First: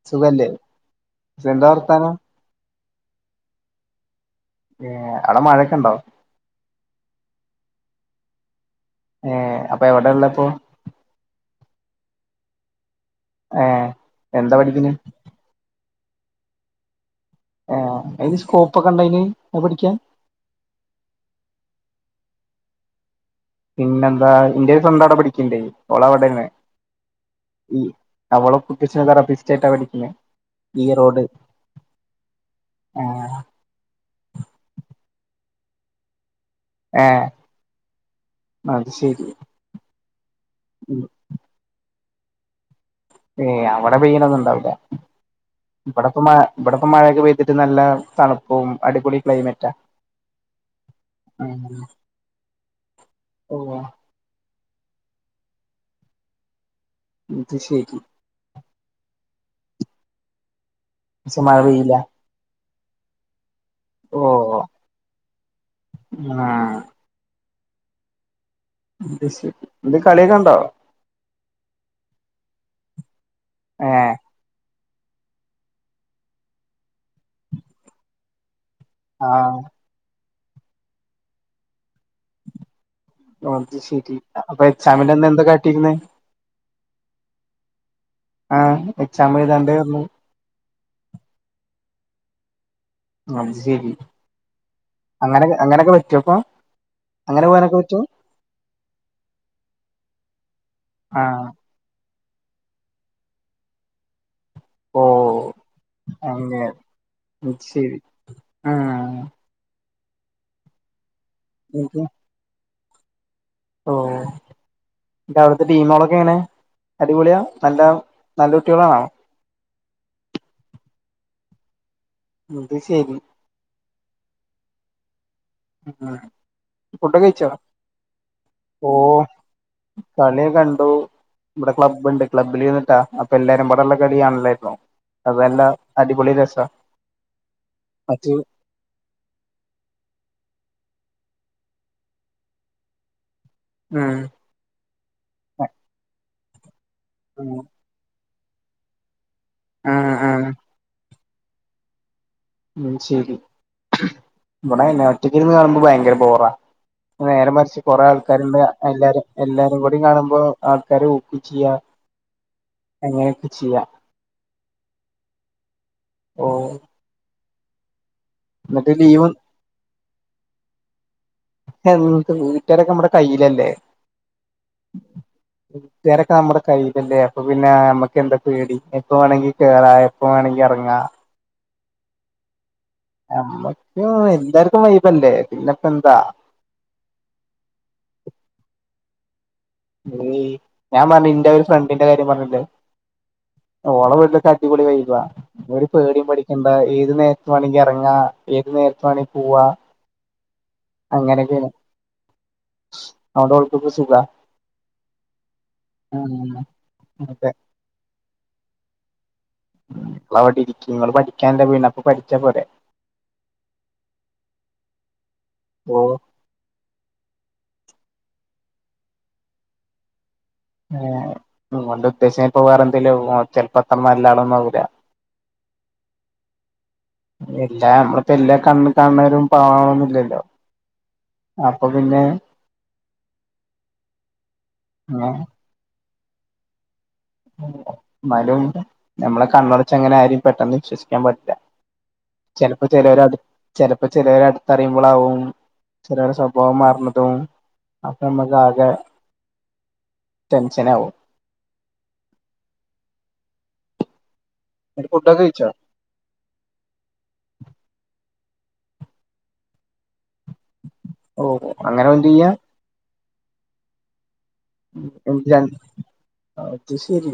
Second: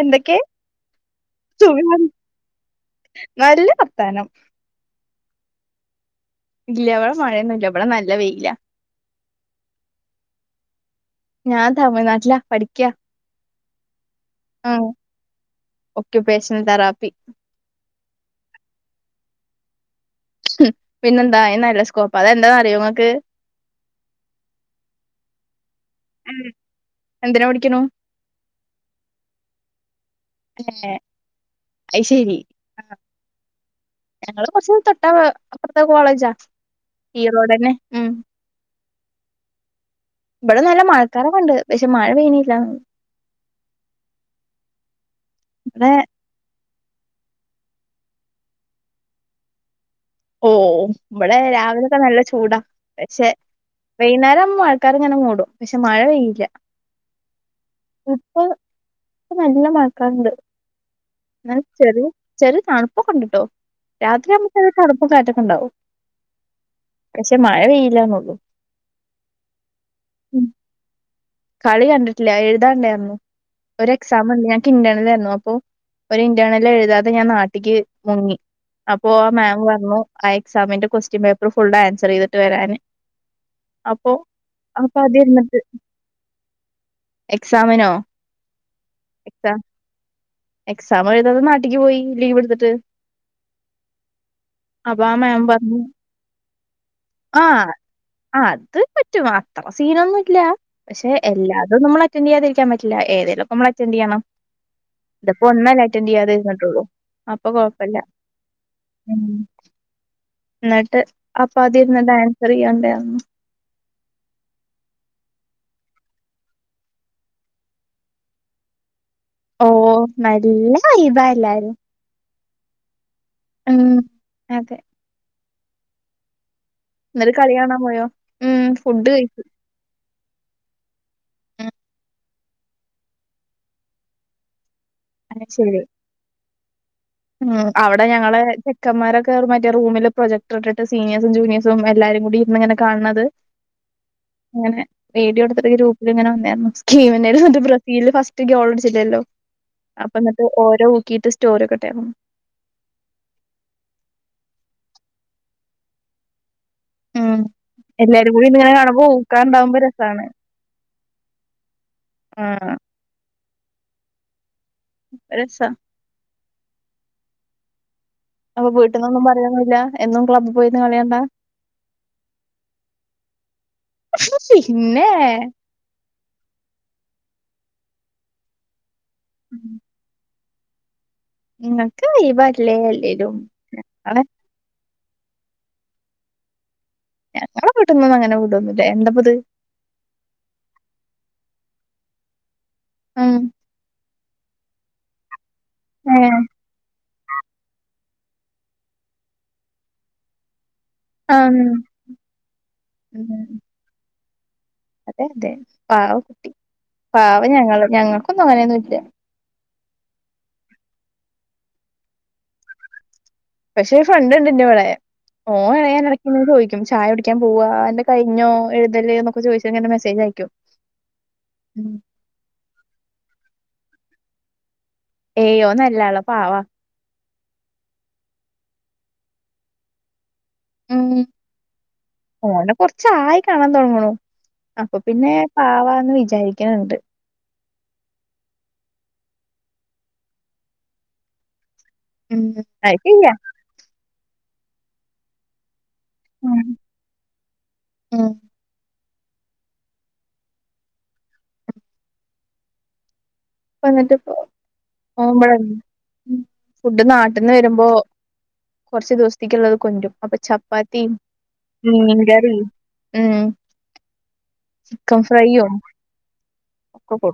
എന്തൊക്കെ സുഖല്ലേ എന്താ [unintelligible] വർത്താനം നല്ല വർത്താനം ഏഹ് അവടെ മഴയൊക്കെ ഇണ്ടോ? ഇല്ല ഇവടെ മഴയൊന്നും ഇല്ല ഇവടെ നല്ല വെയില്ലാ ഏഹ് അപ്പൊ എവടെയാ ഇള്ളെ അപ്പൊ? ഞാൻ താമിഴ്നാട്ടിലാ പഠിക്ക്യാ യെ എന്താ പഠിക്കിന്? [unintelligible] ണാൽ തറാപ്പി ആാ അയിന് സ്കോപ്പോക്കെണ്ടോയ്ന് അത് പഠിക്ക്യൻ ഉം പിന്നെന്താ അയ് നല്ല സ്കോപ്പ അയ് എന്താന്ന് അറിയോ നിങ്ങക്ക് പിന്നെന്താ എൻ്റെ ഒര് സ്വന്തം അവടെ പഠിക്ക്ണ്ട് ഒള് അവടെണ് എന്തിനാ പഠിക്കണു ഈ അവള് [unintelligible] പഠിക്ക്ണെ ഏ അയ് ശെരി ആ ഞങ്ങള് കൊറച്ച് തൊട്ടാ അപ്പാറത്തെ കോളേജാ ഏ ഈ റോഡേന്നെ ഉം അത് ശരി ഇവടെ നല്ല ഉം. മഴക്കാറോക്കെ ഒണ്ട് പശെ മഴ പെയണില്ല യെ അവടെ പെയ്യണോന്നും ഒണ്ടാവില്ല ഇവിടെ ഇവടെ ഇപ്പം മ ഇവടെ ഇപ്പോ മഴയൊക്കെ പെയ്തിട്ട് നല്ല തണുപ്പും അടിപൊളി ക്ലൈമറ്റാ ഓ ഇവിടെ ഉം. രാവിലെയൊക്കെ നല്ല ചൂടാ പക്ഷെ ഓ വൈന്നേരമ്പോ മ ക്കാർ ഇങ്ങനെ മൂടും പക്ഷെ മഴ പെയ്യില്ല അത്ശരി ഇപ്പൊ നല്ല മഴക്കാറുണ്ട് പക്ഷെ ന്ന മഴ പെയ്യില്ല ചെറി ചെറിയ തണുപോക്കേണ്ട്ട്ടോ ഓ രാത്രി ആമ്പൊക്കെ തണുപ്പും കാറ്റൊക്കെ ഉണ്ടാവും ആ പക്ഷെ മഴ പെയില്ലന്നുള്ളു ശ ഇ കളിയൊക്കെ കണ്ടോ കളി കണ്ടിട്ടില്ല എഴുതാണ്ടാരുന്നു ഒരു ഏഹ് എക്സാം ഉണ്ട് ഞ ഇൻ്റേണൽ ആരുന്നു അപ്പൊ ഒരു ഇൻ്റേണൽ എഴുതാതെ ഞാൻ നാട്ടിക്ക് മുങ്ങി അപ്പൊ ആ ആഹ് മാം പർന്നു ആ എക്സാമിന്റെ ക്വസ്റ്റ്യൻ പേപ്പർ ഫുള് ആൻസർ ചെയ്തിട്ട് വരാന് അത് അപ്പൊ ശരി അപ്പൊ എക്സാമിൻ്റെന്ന് എന്താ കാട്ടിന്ന് എക്സാമിനോ ആ എക്സാം എഴുതാണ്ടേർന്നു എക്സാം എഴുതാതെ നാട്ടിക്ക് പോയി ലീവ് എടുത്തിട്ട് അത് ശെരി അപ്പൊ ആ മാം അങ്ങനെ പറഞ്ഞു അങ്ങനെക്കെ പറ്റോപ്പൊ ആ അത് പറ്റും അത്ര സീനൊന്നുല്ല പക്ഷെ ആഹ് എല്ലാതും നമ്മൾ അറ്റൻ്റ് ചെയ്യാതിരിക്കാൻ പറ്റില്ല ഏതെലൊക്കെ നമ്മൾ അറ്റൻ്റ് ചെയ്യണം ഓഹ് ഇതിപ്പോ ഒന്നല്ലേ അറ്റൻ്റ് അങ്ങനെ ചെയ്യാതിരിനിട്ടൊള്ളു അപ്പൊ അത് കൊഴപ്പല്ല ശരി ആഹ് ഉം എന്നിട്ട് അപ്പൊ അതി [unintelligible] ആൻസർ ചെയ്യണ്ടേ ഓ ന്റവിടുത്തെ ടീമൊളൊക്കെ എങ്ങനെ അടിപൊളിയ നല്ല നല്ലോട്ടിളാണോ ഓ നല്ല വൈബായെല്ലാരും അത് ശരി ഉം അതെ ആ എന്നിട്ട് കളി കാണാൻ പോയോ ഉം ഫുഡ് കഴിച്ചു കളി കണ്ടു ഉം, ഇവിടെ ക്ലബ്ബുണ്ട് ക്ലബ്ബിലിരിന്നിട്ടാ അപ്പ എല്ലാരുംബടെയുള്ള കളികാണലാരുന്നു അത് അതെല്ല ശരി അടിപൊളി രസ ഉം അവിടെ ഞങ്ങളെ ചെക്കന്മാരൊക്കെ മറ്റേ റൂമിൽ പ്രൊജക്ടർ ഇടിട്ട് സീനിയേഴസും ജൂനിയേഴസും എല്ലാരും കൂടിരുന്ന് ഇങ്ങനെ കാണണത് ഉം അങ്ങനെ വീഡിയോടുത്തിട്ട് ഗ്രൂപ്പിൽ ഇങ്ങനെ വന്നായിരുന്നു [unintelligible] ബ്രസീൽ ഫസ്റ്റ് ഗ്യോൾ അടിച്ചില്ലല്ലോ ആഹ് അപ്പൊന്നിട്ട് ആഹ് ഓരോ ഊക്കിട്ട് സ്റ്റോറി ക്കട്ടെരുന്നു ഉം ശരി ഇവടെ ഒറ്റക്ക്ന്ന് കാണുമ്പോ ഭയങ്കര ബോറാ ഉം നേരെ മറിച്ച് കൊറെ എല്ലാരും കൂടി ആൾക്കാരുണ്ട് ഇങ്ങനെ കാണുമ്പോ എല്ലാരെ ഊക്കാണ്ടാവുമ്പോ എല്ലാരുകൂടി രസാണ് കാണുമ്പോ ആൾക്കാര് ഊക്കി ചെയ്യാ ആഹ് അങ്ങനെയൊക്കെ ചെയ്യാം രസ ഓ അപ്പൊ എന്നിട്ട് വീട്ടിൽന്നൊന്നും ലീവ് പറയൊന്നൂല്ല എന്നും ക്ലബ്ബ് പോയിരിന്ന് കളി കണ്ടാ? എന്ത് വീട്ടുകാരൊക്കെ നമ്മടെ കൈയിലല്ലേ പിന്നെ വീട്ടുകാരൊക്കെ നമ്മുടെ കയ്യിലല്ലേ ഇപ്പ പിന്നെ നമ്മക്ക് എന്താ പേടി എപ്പ വേണങ്കി കേറാ എപ്പ വേണെങ്കി ഇറങ്ങാ നിങ്ങക്ക് വൈബ് ആ നമ്മക്കും എല്ലാർക്കും വൈബല്ലേ പിന്നെപ്പ എന്താ ഞങ്ങളെ വീട്ടിന്നൊന്നും അങ്ങനെ വുടോന്നുമില്ല എന്താപ്പ ഇത് ഞാൻ പറഞ്ഞ ഇന്റെ ഒരു ഫ്രണ്ടിന്റെ കാര്യം പറഞ്ഞില്ലേ ഏഹ് ഓള അടിപൊളി വൈബ ഒരു പേടിയും ആഹ് പേടിക്കണ്ട ഏത് നേരത്ത് വേണങ്കിറങ്ങാ ഏത് നേരത്ത് വേണങ്കിപോവാ ഉം അങ്ങനെയൊക്കെണ് ഉം അതോണ്ട് ഓൾക്കൊക്കെ സുഖ അതെ അതെ പാവം കുട്ടി അതെ പാവം ഞങ്ങൾ ഞങ്ങക്കൊന്നും അങ്ങനെയൊന്നും ഇല്ല നിങ്ങൾ അവിടെരിക്കി ഇങ്ങള് പഠിക്കാനല്ലേ പോയീണ് അപ്പൊ പഠിച്ചാപോരെ പക്ഷെ ഫ്രണ്ട് ഉണ്ട് എന്റെ ഇവിടെ ഓൻ ഓ [unintelligible] ഇടക്ക്‌ ചോദിക്കും ചായ കുടിക്കാൻ പോവാ അന്റെ കഴിഞ്ഞോ എഴുതല് എന്നൊക്കെ ചോദിച്ച് ഇങ്ങനെ മെസേജ് അയക്കും ആഹ് ഉം ഓന്റെ ഉദ്ദേശം പോകാറ് എന്തേലും ചെലപ്പം അത്ര നല്ലാളൊന്നും ആവൂല്ല ഏഹ് ഓൻ നല്ല ആളാ പാവാ എല്ലാ നമ്മളിപ്പാ എല്ലാ കണ്ണി കാണുന്നോരും പാവാണെന്നില്ലല്ലോ അപ്പൊ പിന്നെ ഓനെ കൊറച്ച് ആയി കാണാൻ തുടങ്ങണു അപ്പൊ പിന്നെ ഏഹ് പാവാന്ന് വി വിചാരിക്കണുണ്ട് എന്നാലും നമ്മളെ കണ്ണടച്ച് അങ്ങനെ ആരെയും പെട്ടെന്ന് വിശ്വസിക്കാൻ പാടില്ല ഉം. ചിലപ്പോ അത് ശരിയാ. ചിലവരടു ചിലപ്പോ ചിലവര് അടുത്തറിയുമ്പോളാവും ചിലരുടെ ഉം. സ്വഭാവം മാറുന്നതും അപ്പം ഉം. നമുക്ക് ആകെ ടെൻഷൻ ആവും വന്നിട്ട് ഇപ്പോ ന്നിട്ട് ഫുഡൊക്കെ പോവുമ്പഴ് കഴിച്ചോ ഫുഡ് നാട്ടിൽന്ന് വരുമ്പോ കുറച്ച് ദിവസത്തേക്കുള്ളത് കൊണ്ടു വരും അപ്പോ ചപ്പാത്തിയും ഓ അങ്ങനെ മൈന്റ് ചെയ്യാ മീൻകറി ഉം ചിക്കൻ ഫ്രൈയും അത് ഒക്കെ കൊ ശരി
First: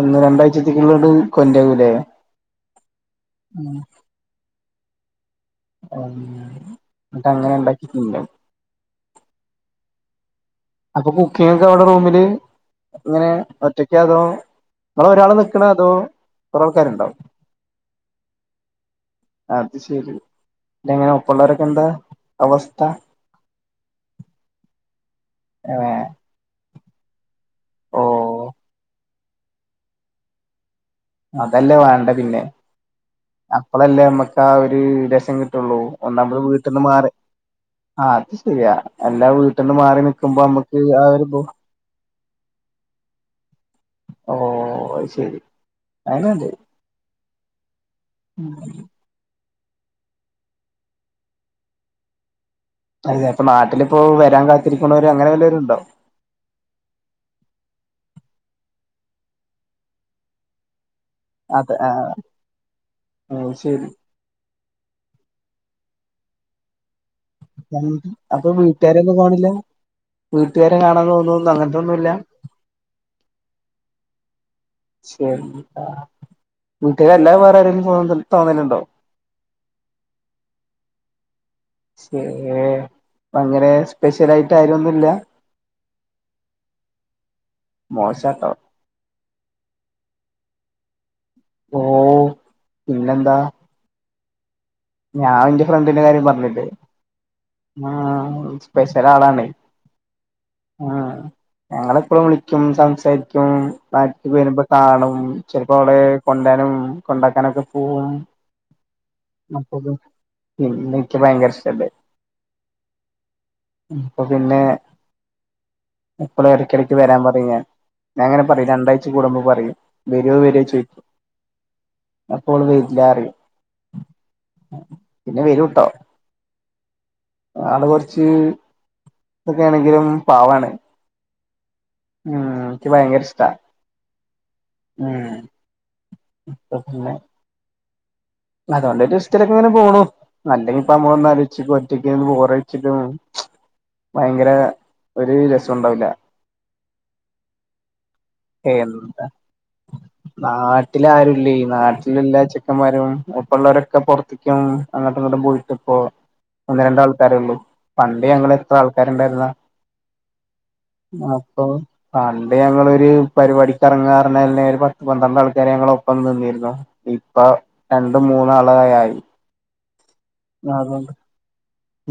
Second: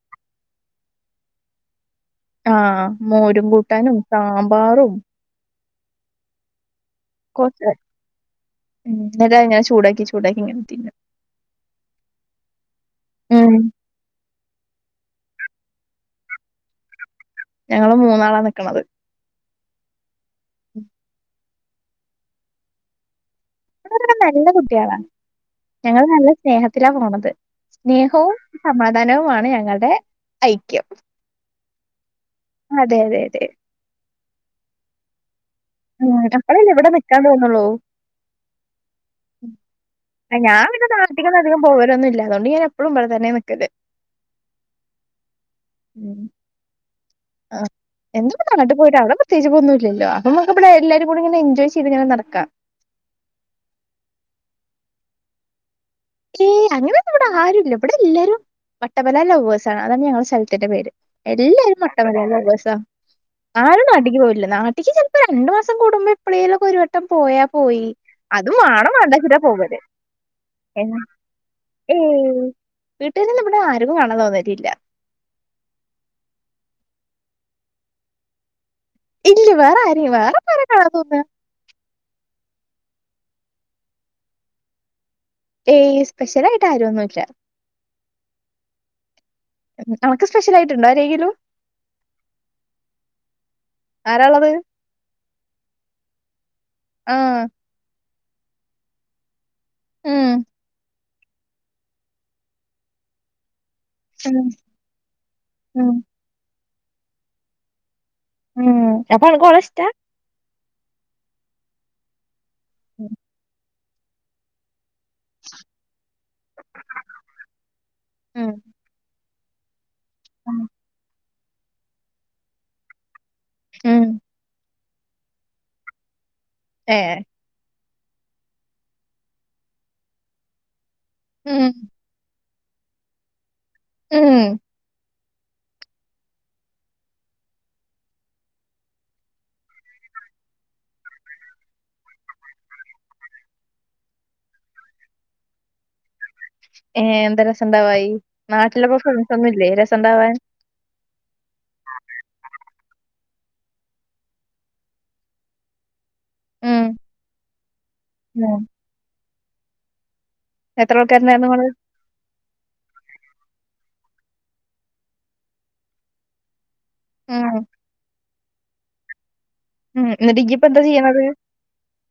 ഒന്ന് രണ്ടാഴ്ചത്തേക്കുള്ളോണ്ട് [unintelligible] ആഹ് മോരും കൂട്ടാനും സാമ്പാറും ഉം എന്നിട്ട് അങ്ങനെ ഉണ്ടാക്കി തിന്നോ ഇല്ല ഞാൻ ചൂടാക്കി ചൂടാക്കി ഇങ്ങനെ തിന്നും. അപ്പൊ കുക്കിംഗ് ഒക്കെ അവിടെ റൂമില് എങ്ങനെ ഉം. ഒറ്റക്ക്‌ അതോ നിങ്ങള് ഒരാള് നി അതോ കുറേ ആൾക്കാരുണ്ടാവും ഞങ്ങള് മൂന്നാളാ നിക്കണത് അത് ശെരി ഉം. പിന്നെ എങ്ങനെ ഒപ്പമുള്ളവരൊക്കെ എന്താ അവസ്ഥ ഇവിടുള്ളൊര് നല്ല കുട്ടികളാണ് ഏ ഞങ്ങള് നല്ല സ്നേഹത്തിലാ പോണത് ഓ സ്നേഹവും സമാധാനവും ആണ് ഞങ്ങളുടെ ഐക്യം അതല്ലേ വേണ്ടെ പിന്നെ അതെ അതെ അതെ അപ്പളല്ലേ നമ്മക്ക് ആ ഒരു രസം കി ഉം അപ്പളല്ലേ ഇവിടെ നിക്കാൻ തോന്നുള്ളൂ ആഹ് അത് ശരിയാ എല്ലാ വീട്ടിന്ന് മാറി നിക്കുമ്പോ ഞാൻ നമ്മുക്ക് പിന്നെ ആ ഒരു ബോ നാട്ടിക്കൊന്നും അധികം പോവലൊന്നും ഇല്ല അതുകൊണ്ട് ഞാൻ എപ്പഴും ഇവിടെ തന്നെയാ നിക്കല് ഓ അത് ശെരി ഉം [unintelligible] ആഹ് എന്തൊക്കെ പറഞ്ഞിട്ട് പോയിട്ട് അവിടെ പ്ര ച്ച് ഒന്നുമില്ലല്ലോ അപ്പൊ നമ്മക്ക് ഇവിടെ എല്ലാരും കൂടി ഇങ്ങനെ എൻജോയ് ചെയ്ത് ഇങ്ങനെ നടക്കാം അതെ അപ്പൊ നാട്ടില് ഇപ്പോ വരാൻ കാത്തിരിക്കുന്നവര് അങ്ങനെ വല്ലവരുണ്ടോ ഏയ് അങ്ങനൊന്നും ഇവിടെ ആരുമില്ല ഇവിടെ എല്ലാരും വട്ടബല ലവേഴ്സാണ് അതാണ് ഞങ്ങടെ സ്ഥലത്തിന്റെ പേര് അതെ എല്ലാരും വട്ട ആഹ് ബല ലവേഴ്‌സ് അത് ആ ആരും ശരി നാട്ടിക്ക് പോവില്ല നാട്ടിക്ക് ചിലപ്പോ രണ്ടു മാസ സം കൂടുമ്പം എപ്പഴേലുമൊക്കെ ഒരു വട്ടം പോയാ പോയി എന്ത് അപ്പൊ അതും വേണം വീട്ടുകാരൊന്നും വേണ്ടാച്ചിട്ടാ കാണില്ല പോവല് വീട്ടുകാരെ ൻ കാണാൻ തോന്നുന്നു ഏ അങ്ങനത്തൊന്നുല്ല വീട്ടിൽ നിന്ന് ഇവടെ ആരക്കും വേണം തോന്നരില്ല കുട്ട്യോള് അല്ലാതെ വേറെ ആരെങ്കലും [unintelligible] തോന്നലുണ്ടോ? ഇല്ല വേറെ ആര് വേറെപ്പ ആരെ കാണാൻ തോന്നാ? ശേ ഭയങ്കര സ്പെഷ്യലായിട്ട് ആരുമൊന്നുമില്ല ഏയ് സ്പെഷ്യൽ ആയിട്ട് ആരും ഒന്നുമില്ല. മോശാട്ടോ അണക്ക് സ്പെഷ്യൽ ആയിട്ട്ണ്ടോ ആരെങ്കിലും? ഓ പിന്നെന്താ? ആരാള്ളത്? ഞാൻ എന്റെ ഫ്രണ്ടിന്റെ കാര്യം പറഞ്ഞില്ലേ? ആ ആ സ്പെഷ്യൽ ആളാണേ ഉം ആ ഞങ്ങളെപ്പോഴും വിളിക്കും സംസാരിക്കും നാട്ടിൽ ഉം വരുമ്പോ കാണും ചെലപ്പോ ഉം അവളെ കൊണ്ടാനും കൊണ്ടാക്കാനൊക്കെ പോവും ഉം അപ്പോ അനക്ക് ഓളെ ഇഷ്‌ടാ? പിന്നേ ഇയ്ക്ക് ഭയങ്കര ഇഷ്ടല്ലേ? ഉം അപ്പോ പിന്നെ അപ്പള് ഇടക്കിടക്ക് വരാൻ പറയും ഞാൻ. ഞാൻങ്ങനെ ഉം പറയും. രണ്ടാഴ്ച കൂടുമ്പോ പറയും. വര്വോ വര്വോ ചോയ്ക്കും. അപ്പോ ഓള് വരില്ലാറയും. ഉം പിന്നെ വരുട്ടോ ഏ ആൾ കൊറച്ച് ഇതൊക്കെയാണെങ്കിലും പാവാണ്. ഉം ഉം ഇക്ക് ഭയങ്കര ഇഷ്ടാ ഉം ഉം ഇപ്പ പിന്നെ അതോണ്ട് ഒരു രസത്തിലൊക്കെങ്ങനെ പോണു. അല്ലെങ്കി ഇപ്പമ്മളൊന്ന് ആലോചിച്ചോക്ക് ഒറ്റയ്ക്കിരുന്ന് ബോറടിച്ചിട്ട് ഭയങ്കര ഒരു രസോണ്ടാവില്ല ഏ എന്താ രസംണ്ടാവായി? നാട്ടിലപ്പോ ഫ്രൻസ് ഒന്നൂല്ലേ രസംണ്ടാവാൻ? നാട്ടിലാരുല്ലേ നാട്ടിലെല്ലാ ചെക്കൻമാരും ഒപ്പള്ളവരൊക്കെ പൊറത്തേക്ക് പോവാണ്. അങ്ങട്ടും ഇങ്ങട്ടും പോയിട്ട്പ്പോ ഒന്ന് ഉം രണ്ടാൾക്കാരേള്ളു പണ്ട് ഉം ഞങ്ങളെത്ര ആൾക്കാരുണ്ടായിരുന്നാ എത്ര ആൾക്കാരുണ്ടായിരുന്നു അപ്പോ നിങ്ങള് പണ്ട് ഞങ്ങളൊരു പരുവാടി ക്ക എറങ്ങാ പറഞ്ഞാലന്നെ ഒരു പത്ത് പന്ത്രണ്ട് ആൾക്കാര് ഞങ്ങള ഒപ്പം നിന്നിരുന്നു ഇപ്പോ ഉം രണ്ടും മൂന്നാളുകളായി ഉം ഇന്ന്ട്ട് ഇയ്യ് ഇപ്പോ എന്താ ചിയ്യണത്?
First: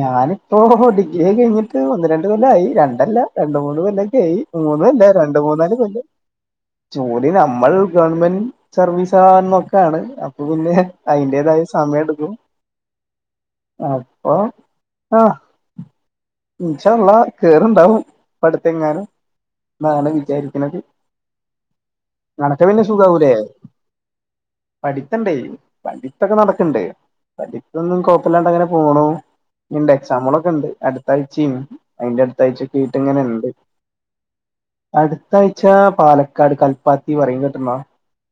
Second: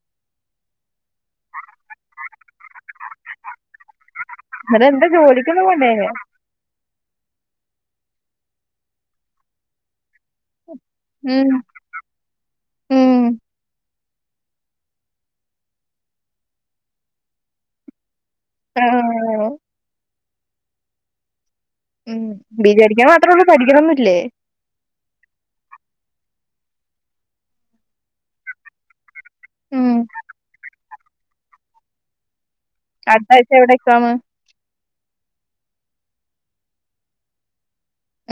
ഞാനിപ്പോ ഡിഗ്രിക്കേ കഴിഞ്ഞിട്ട് ഒന്ന് രണ്ട് കൊല്ലായി. രണ്ടല്ല രണ്ട്മൂന്ന് ല്ലോക്കേയി. എന്നിട്ട് എന്താ മൂന്ന്കൊല്ലായി ജോലിക്കൊന്നും രണ്ട്മൂന്നാല് പോണ്ടേ കൊല്ലം ജോലി നമ്മൾ ഗവൺമെന്റ് സർവീസ് ആന്നൊക്കൊണ് അപ്പ പിന്നെ ഉം അതിന്റേതായ സമയം എടുക്കും ഉം ഓ ആ ഇൻഷാ അള്ളാ കേറുണ്ടാവും അടുത്തെങ്ങാനു ആ ന്നാണ് വിചാരിക്കണത് ഉം അനക്ക് പിന്നെ ബിജാരിക്ക സുഖാവൂലേ മാത്രേള്ളൂ പഠിക്കണണോന്നൂല്ല്യേ? പഠിത്തണ്ടേ പഠിത്തൊക്കെ നടക് ക്ക്ണ്ട് പഠിത്തോന്നും കൊഴപ്പല്യാണ്ട് അങ്ങനെ പോണു. ഇണ്ട് എക്സാമുകളോക്കണ്ട് അടു അടുത്താഴ്ചയും അയിന്റെ അടുത്താഴ്ച ഒക്കേ ആയിട്ട്ങ്ങനെ ഒണ്ട് അടുത്താഴ്ച എവിടെ എക്സാമ് അടുത്തായ്ച്ച പാലക്കാട് കൽപ്പാത്തിന്ന് പറയും കേട്ടുണ്ടോ?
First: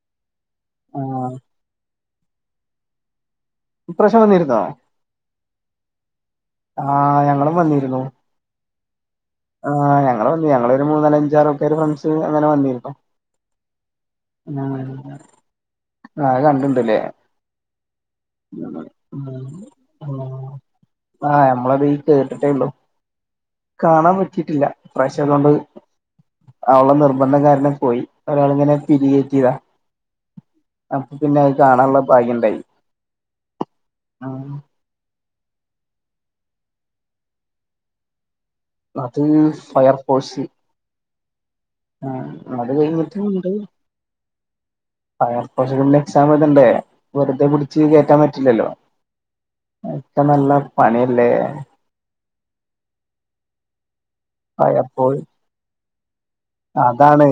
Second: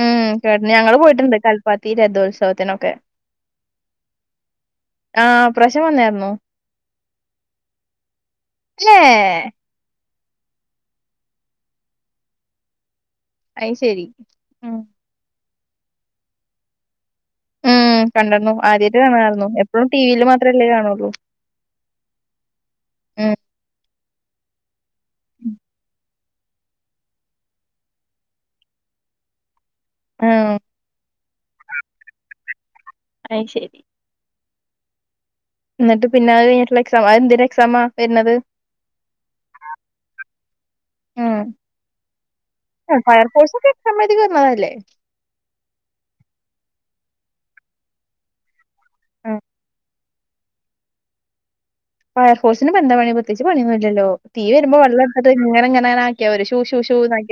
ഉം. കേട്ട്ണ്ണ്. ഞങ്ങള് പോയിട്ടുണ്ട് കൽപ്പാത്തി രഥോത്സവത്തിനൊക്കെ ഇപ്രാവശ്യം വന്നിരുന്നോ ആഹ് പ്രശം വന്നായിരുന്നു ആഹ് ഞങ്ങളും വന്നിരുന്നു ഏ നങ്ങൾ വന്നു നങ്ങൾ ഒരു മൂന്നാല്ഞ്ചറക്കെ ഫ്രണ്ട്സ് അങ്ങനെ വന്നിരുന്നു അയ് ശരി ഉം ആ അത് കണ്ടിണ്ടല്ലേ ഉം കണ്ടായിരുന്നു ആദ്യായിട്ട് കാണായിരുന്നു എപ്പഴും ടി വിയിൽ മാത്രല്ലേ കാണുള്ളൂ ആ നമ്മളപ്പോ ഈ കേട്ടിട്ടേ ഉള്ളു ഉം കാണാൻ പറ്റിട്ടില്ല ഇ പ്രാവശ്യം അതുകൊണ്ട് അവള നിർബന്ധകാരനെ പോയി ഒരാളിങ്ങനെ പിരികെറ്റിയതാ ആഹ് അപ്പൊ പിന്നെ അത് കാണാനുള്ള ഭാഗ്യണ്ടായി അത് ശരി എന്നിട്ട് പിന്നെ അത് കഴിഞ്ഞട്ടുള്ള എക്സാം എന്തി എക്സാ ആ വരുന്നത് അത് ഫയർ ഫോഴ്സ് ഉം ആ അടെ കഴട്ട ഉണ്ട് ഫയർഫോഴ്സ് ഒക്കെ എക്സാം എഴുതി വന്നതല്ലേ ഫയർഫോഴ്സിൽ എക്സാം വതുണ്ടേ വെറുതെ പിടിച്ച് കേറ്റാൻ പറ്റില്ലല്ലോ ആ ഇക്ക നല്ല പണിയല്ലേ ഫയർഫോഴ്സിന് ഇപ്പോ എന്താ പണി പ്രത്യേകിച്ച് പണിയന്നുമില്ലല്ലോ തീ വരുമ്പോ ഫയർ ഫോഴ് വള്ളങ്ങനങ്ങന അതാണ്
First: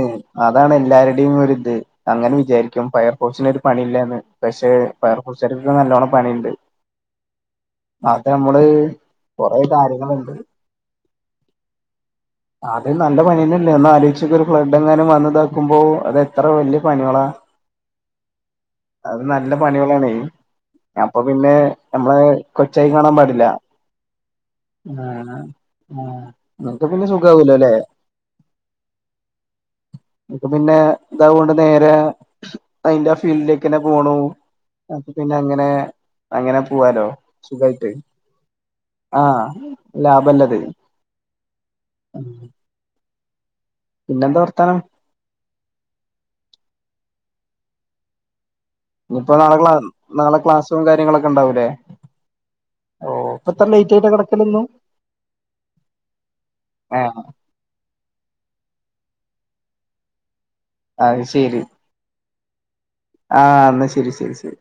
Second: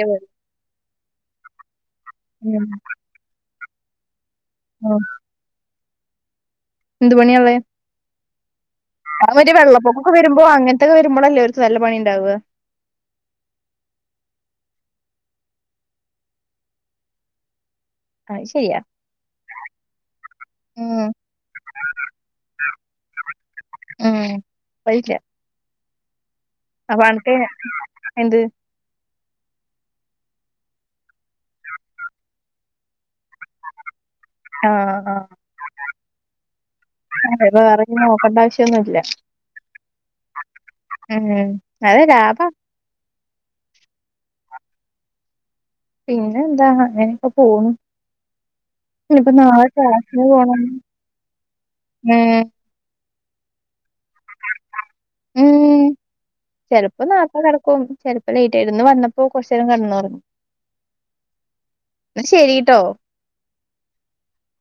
അതാണ് എല്ലാരുടെയും ഒരിത് അങ്ങനെ ഉം വിചാരിക്കും ഫയർഫോഴ്സിനൊരു പണിയില്ലന്ന് പക്ഷെ ഉം. ഫയർ ഫോഴ്സിനൊക്കെ നല്ലോണം പണിയുണ്ട് എന്ത് പണിയാലേ അത നമ്മള് അവ ഒരു കൊറേ വെള്ളപ്പൊക്കൊക്കെ കാര്യങ്ങളുണ്ട് വരുമ്പോ അനത്തൊരുമ്പോല്ല അവർക്ക് നല്ല പണിണ്ടാവുക അത് നല്ല പണി തന്നെല്ലേ ഒന്ന് ആലോചിക്കു ഒരു ഫ്ലഡ് എങ്ങാനും വന്നതാക്കുമ്പോ അതെത്ര വലിയ പണികളാ ആ ശരി അത് നല്ല പണികളാണ് ഉം അപ്പൊ പിന്നെ നമ്മള് കൊച്ചായി കാണാൻ പാടില്ല ഉം പറ്റില്ല ആ നിക്ക് അപ്പൊ പിന്നെ അനക്ക് സുഖവലോല്ലേ എന്ത് ക്ക് പിന്നെ ഇതുകൊണ്ട് നേരെ അതിറെ ഫീൽഡിലേക്ക്ന്നെ പോണു അപ്പ ആഹ് പിന്നെ അങ്ങനെ അങ്ങനെ പോവാലോ ആഹ് അത് വേറെ സുഖായിട്ട് ഇനി നോക്കണ്ട ആവശ്യമൊന്നുമില്ല ആ ലാഭല്ലത് ഉം അതെ ലാബ പിന്നെ എന്താ വർത്താനം പിന്നെ എന്താ അങ്ങനപ്പോ പോണു ഇനിയിപ്പോ നാളെ ക്ല നാളെ ക്ലാസ്സും കാര്യങ്ങളൊക്കെ ഉണ്ടാവൂലേ ഉം ഓ ഇപ്പ എത്ര ലേറ്റ് ആയിട്ട കിടക്കലു എന്നും ചിലപ്പോ നാട്ട കിടക്കും ചിലപ്പോ ലേറ്റ് ആയിന്ന് വന്നപ്പോ കൊറച്ചു നേരം കിടു പറഞ്ഞു അ ശരി ശെരിട്ടോ ആ എന്നാ ശരി ശരി ശരി